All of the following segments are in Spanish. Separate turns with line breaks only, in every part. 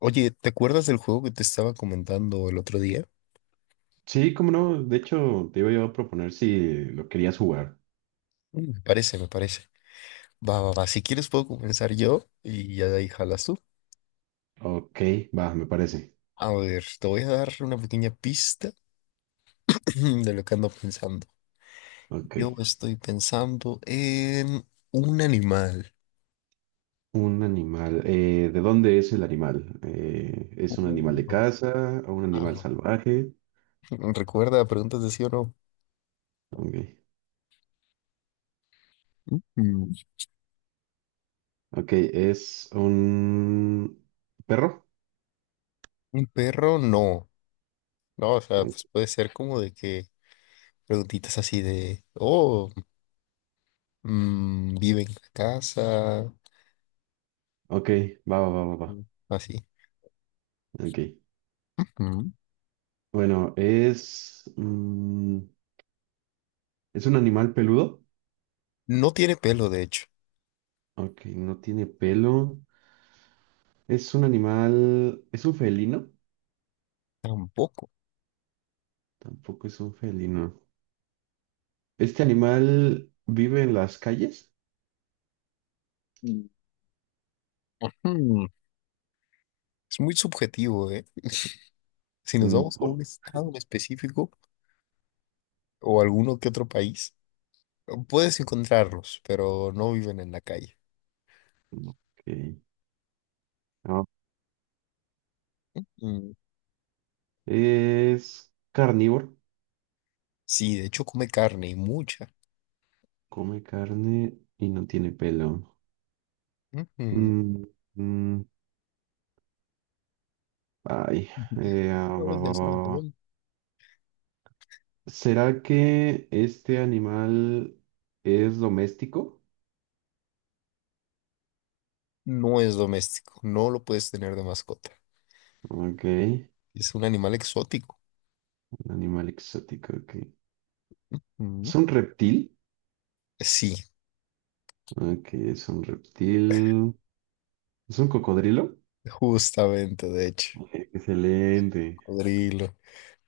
Oye, ¿te acuerdas del juego que te estaba comentando el otro día?
Sí, cómo no. De hecho, te iba yo a proponer si lo querías jugar.
Me parece. Va. Si quieres puedo comenzar yo y ya de ahí jalas tú.
Ok, va, me parece.
A ver, te voy a dar una pequeña pista de lo que ando pensando.
Ok.
Yo estoy pensando en un animal.
Un animal. ¿De dónde es el animal? ¿Es un animal de
Un
casa o un animal
pájaro.
salvaje?
Recuerda, preguntas de sí o no.
Ok.
Mm.
Ok, ¿es un perro?
Un perro, no. No, o sea, pues puede ser como de que preguntitas así de, oh, mm, vive en la casa,
Ok, va, va, va, va, va.
así.
Ok.
Mm.
Bueno, ¿es un animal peludo?
No tiene pelo, de hecho,
Ok, no tiene pelo. ¿Es un animal... ¿Es un felino?
tampoco.
Tampoco es un felino. ¿Este animal vive en las calles?
Mm. Hmm, Es muy subjetivo, ¿eh? Si nos
Mm,
vamos a
¿por?
un estado en específico o alguno que otro país, puedes encontrarlos, pero no viven en la calle.
Mm, ok. Ah,
Mm,
es carnívoro.
sí, de hecho come carne y mucha.
Come carne y no tiene pelo.
Ujú.
Mm, mm, ay.
¿Cómo
Va, va,
ves
va,
al un
va.
pelón?
¿Será que este animal es doméstico?
No es doméstico, no lo puedes tener de mascota.
Ok. Un
Es un animal exótico.
animal exótico. Ok.
Mm.
¿Es un reptil?
Sí,
Ok, es un reptil. ¿Es un cocodrilo?
justamente, de hecho.
Ok, excelente.
Cocodrilo.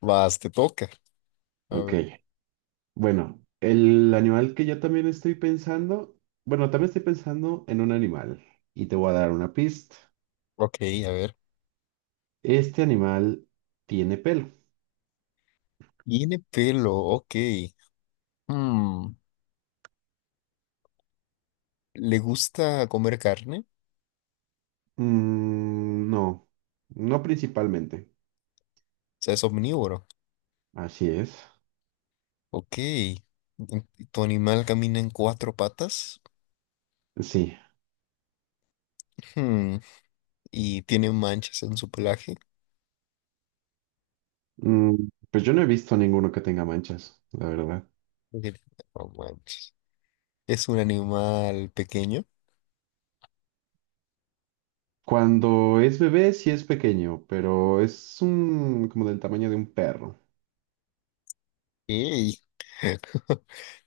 Vas, te toca. A
Ok.
ver,
Bueno, el animal que yo también estoy pensando, bueno, también estoy pensando en un animal y te voy a dar una pista.
ok, a ver.
Este animal tiene pelo.
Tiene pelo, ok. Hmm, ¿Le gusta comer carne? O
No, no principalmente.
sea, es omnívoro.
Así es.
Ok. ¿Tu animal camina en cuatro patas?
Sí.
Hmm, ¿Y tiene manchas en su pelaje?
Mm, pues yo no he visto ninguno que tenga manchas, la verdad.
Ok, no manches. ¿Es un animal pequeño?
Cuando es bebé sí es pequeño, pero como del tamaño de un perro.
Ey,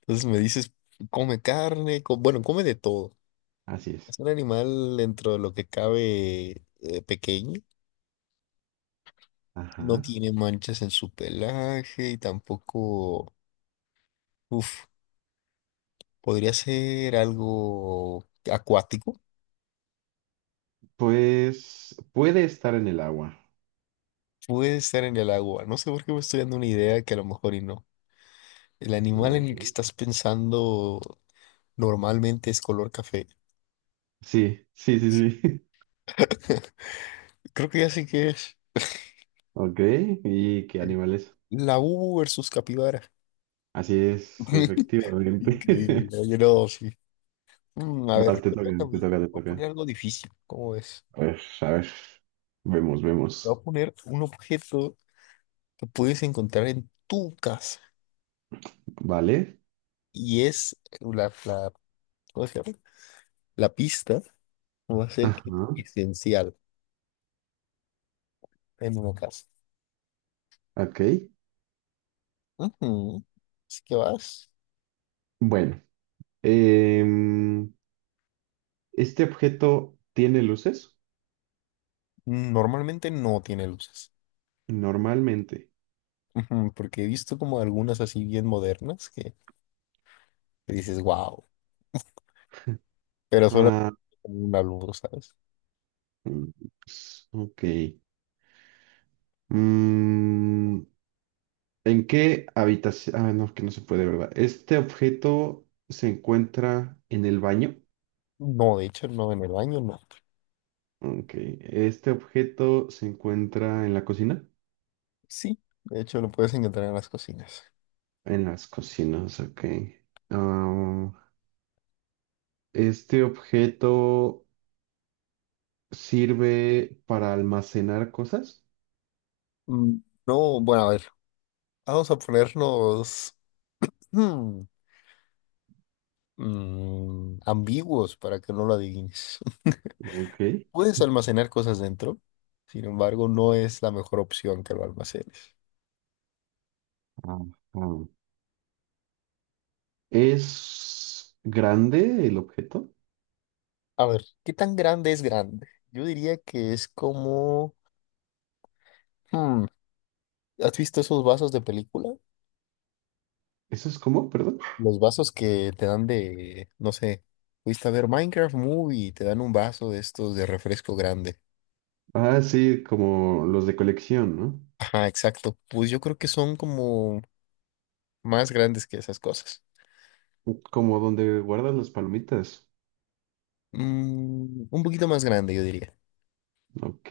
entonces me dices, come carne, bueno, come de todo.
Así es.
Es un animal dentro de lo que cabe pequeño. No
Ajá.
tiene manchas en su pelaje y tampoco... Uf. Podría ser algo acuático.
Pues puede estar en el agua.
Puede estar en el agua. No sé por qué me estoy dando una idea que a lo mejor y no. El animal en el que
Ujú.
estás pensando normalmente es color café.
Sí, sí, sí, sí.
Creo que ya sé qué es.
Ok, ¿y qué animal es?
La U versus capibara.
Así es, efectivamente.
Increíble. Oye, no, sí. Mm, a
Vas,
ver,
te
me
toca,
toca a
te
mí.
toca, te
Voy a
toca.
poner algo difícil. ¿Cómo ves?
A ver, a ver. Vemos,
Voy
vemos.
a poner un objeto que puedes encontrar en tu casa.
Vale.
Y es ¿cómo se llama? La pista va a ser que
Ajá,
es esencial en una casa.
ok.
Ujú. Así que vas.
Bueno, em, ¿este objeto tiene luces?
Mm, normalmente no tiene luces.
Normalmente.
Ujú, porque he visto como algunas así bien modernas que dices, wow, pero solo
Ah,
con una luz, ¿sabes?
mm, ok. Mm, ¿en qué habitación? Ah, no, que no se puede, ¿verdad? ¿Este objeto se encuentra en el baño?
No, de hecho, no, en el baño no.
Ok, este objeto se encuentra en la cocina.
Sí, de hecho lo puedes encontrar en las cocinas.
En las cocinas, ok. Ah, este objeto sirve para almacenar cosas.
Mm, no, bueno, a ver, vamos a ponernos mm, ambiguos para que no lo adivines.
Ok.
Puedes almacenar cosas dentro, sin embargo, no es la mejor opción que lo almacenes.
Ajá. ¿Es grande el objeto?
A ver, ¿qué tan grande es grande? Yo diría que es como... hmm, ¿has visto esos vasos de película?
¿Eso es como, perdón?
Los vasos que te dan de, no sé, fuiste a ver Minecraft Movie y te dan un vaso de estos de refresco grande.
Ah, sí, como los de colección, ¿no?
Ajá, exacto. Pues yo creo que son como más grandes que esas cosas.
Como donde guardas las palomitas.
Mm, un poquito más grande, yo diría.
Ok.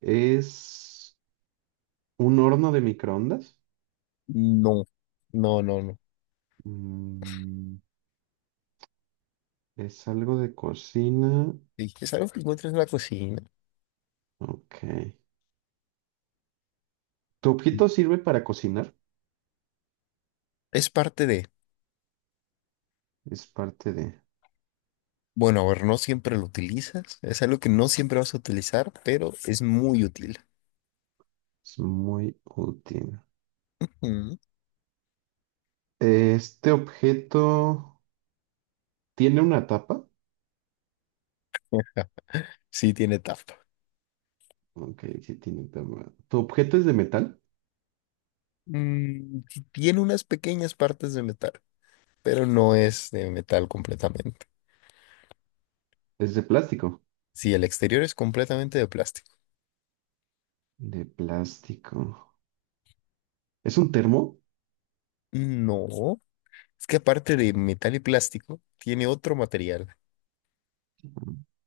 ¿Es un horno de microondas?
No, no.
Mm, Es algo de cocina.
Sí, es algo que encuentras en la cocina.
Ok. ¿Tu objeto sirve para cocinar?
Es parte de...
Es parte de...
Bueno, a ver, no siempre lo utilizas. Es algo que no siempre vas a utilizar, pero es muy útil.
Es muy útil.
Mm.
Este objeto tiene una tapa.
Sí, tiene tapa.
Ok, sí tiene tapa. ¿Tu objeto es de metal?
Mm, sí tiene unas pequeñas partes de metal, pero no es de metal completamente.
Es de plástico.
Sí, el exterior es completamente de plástico.
De plástico. ¿Es un termo?
No, es que aparte de metal y plástico, tiene otro material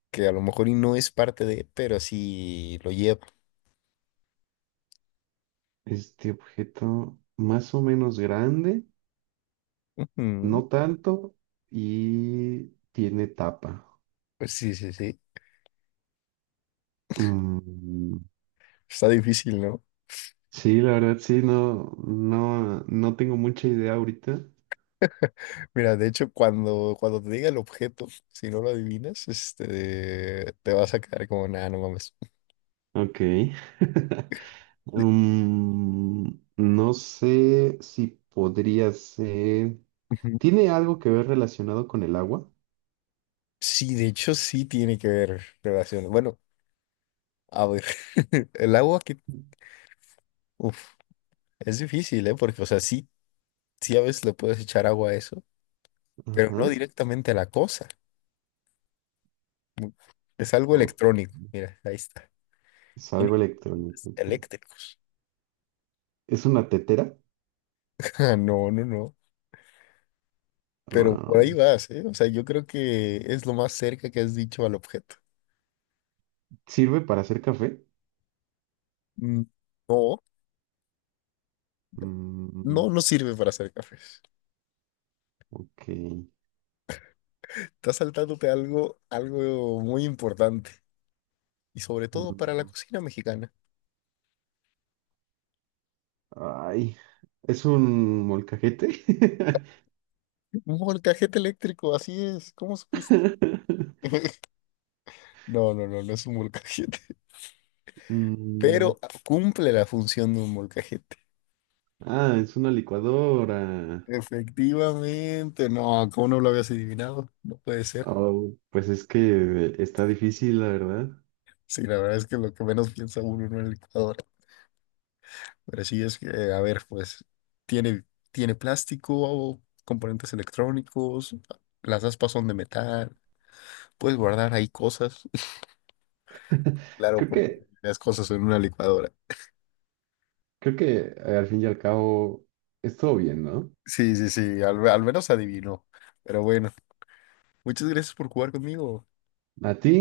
que a lo mejor y no es parte de, pero sí lo lleva.
Este objeto más o menos grande,
Ujú.
no tanto, y tiene tapa.
Pues sí, sí, sí.
Mm,
Está difícil, ¿no?
sí, la verdad sí, no, no, no tengo mucha idea ahorita.
Mira, de hecho, cuando te diga el objeto, si no lo adivinas, este, te vas a quedar como, nada, no mames.
Ok. Mm, no sé si podría ser.
Ujú.
¿Tiene algo que ver relacionado con el agua?
Sí, de hecho, sí tiene que ver relación. Bueno, a ver, el uf, es difícil, ¿eh? Porque, o sea, sí a veces le puedes echar agua a eso, pero no
Ajá.
directamente a la cosa. Mm, Es algo
O
electrónico. Mira, ahí está.
es
Tiene
algo
componentes
electrónico.
eléctricos.
¿Es una tetera?
Ah, no, no, no. Pero por ahí
Am,
vas, ¿eh? O sea, yo creo que es lo más cerca que has dicho al objeto.
¿Sirve para hacer café?
Mm, no. No,
Mm,
no sirve para hacer cafés.
ok.
Estás saltándote algo, algo muy importante. Y sobre todo para la
Mm,
cocina mexicana.
ay, ¿Es un molcajete?
Un molcajete eléctrico, así es. ¿Cómo supiste? No, no, no, no es un molcajete.
Mm,
Pero cumple la función de un molcajete.
ah, es una licuadora.
Efectivamente. No, ¿cómo no lo habías adivinado? No puede ser.
Oh, pues es que está difícil, la verdad.
Sí, la verdad es que lo que menos piensa uno en una licuadora. Pero sí es que, a ver, pues, tiene, tiene plástico, componentes electrónicos, las aspas son de metal. Puedes guardar ahí cosas. Claro,
Creo
porque
que,
las cosas en una licuadora.
creo que al fin y al cabo es todo bien, ¿no?
Sí, sí, sí, al menos adivinó. Pero bueno, muchas gracias por jugar conmigo.
¿A ti?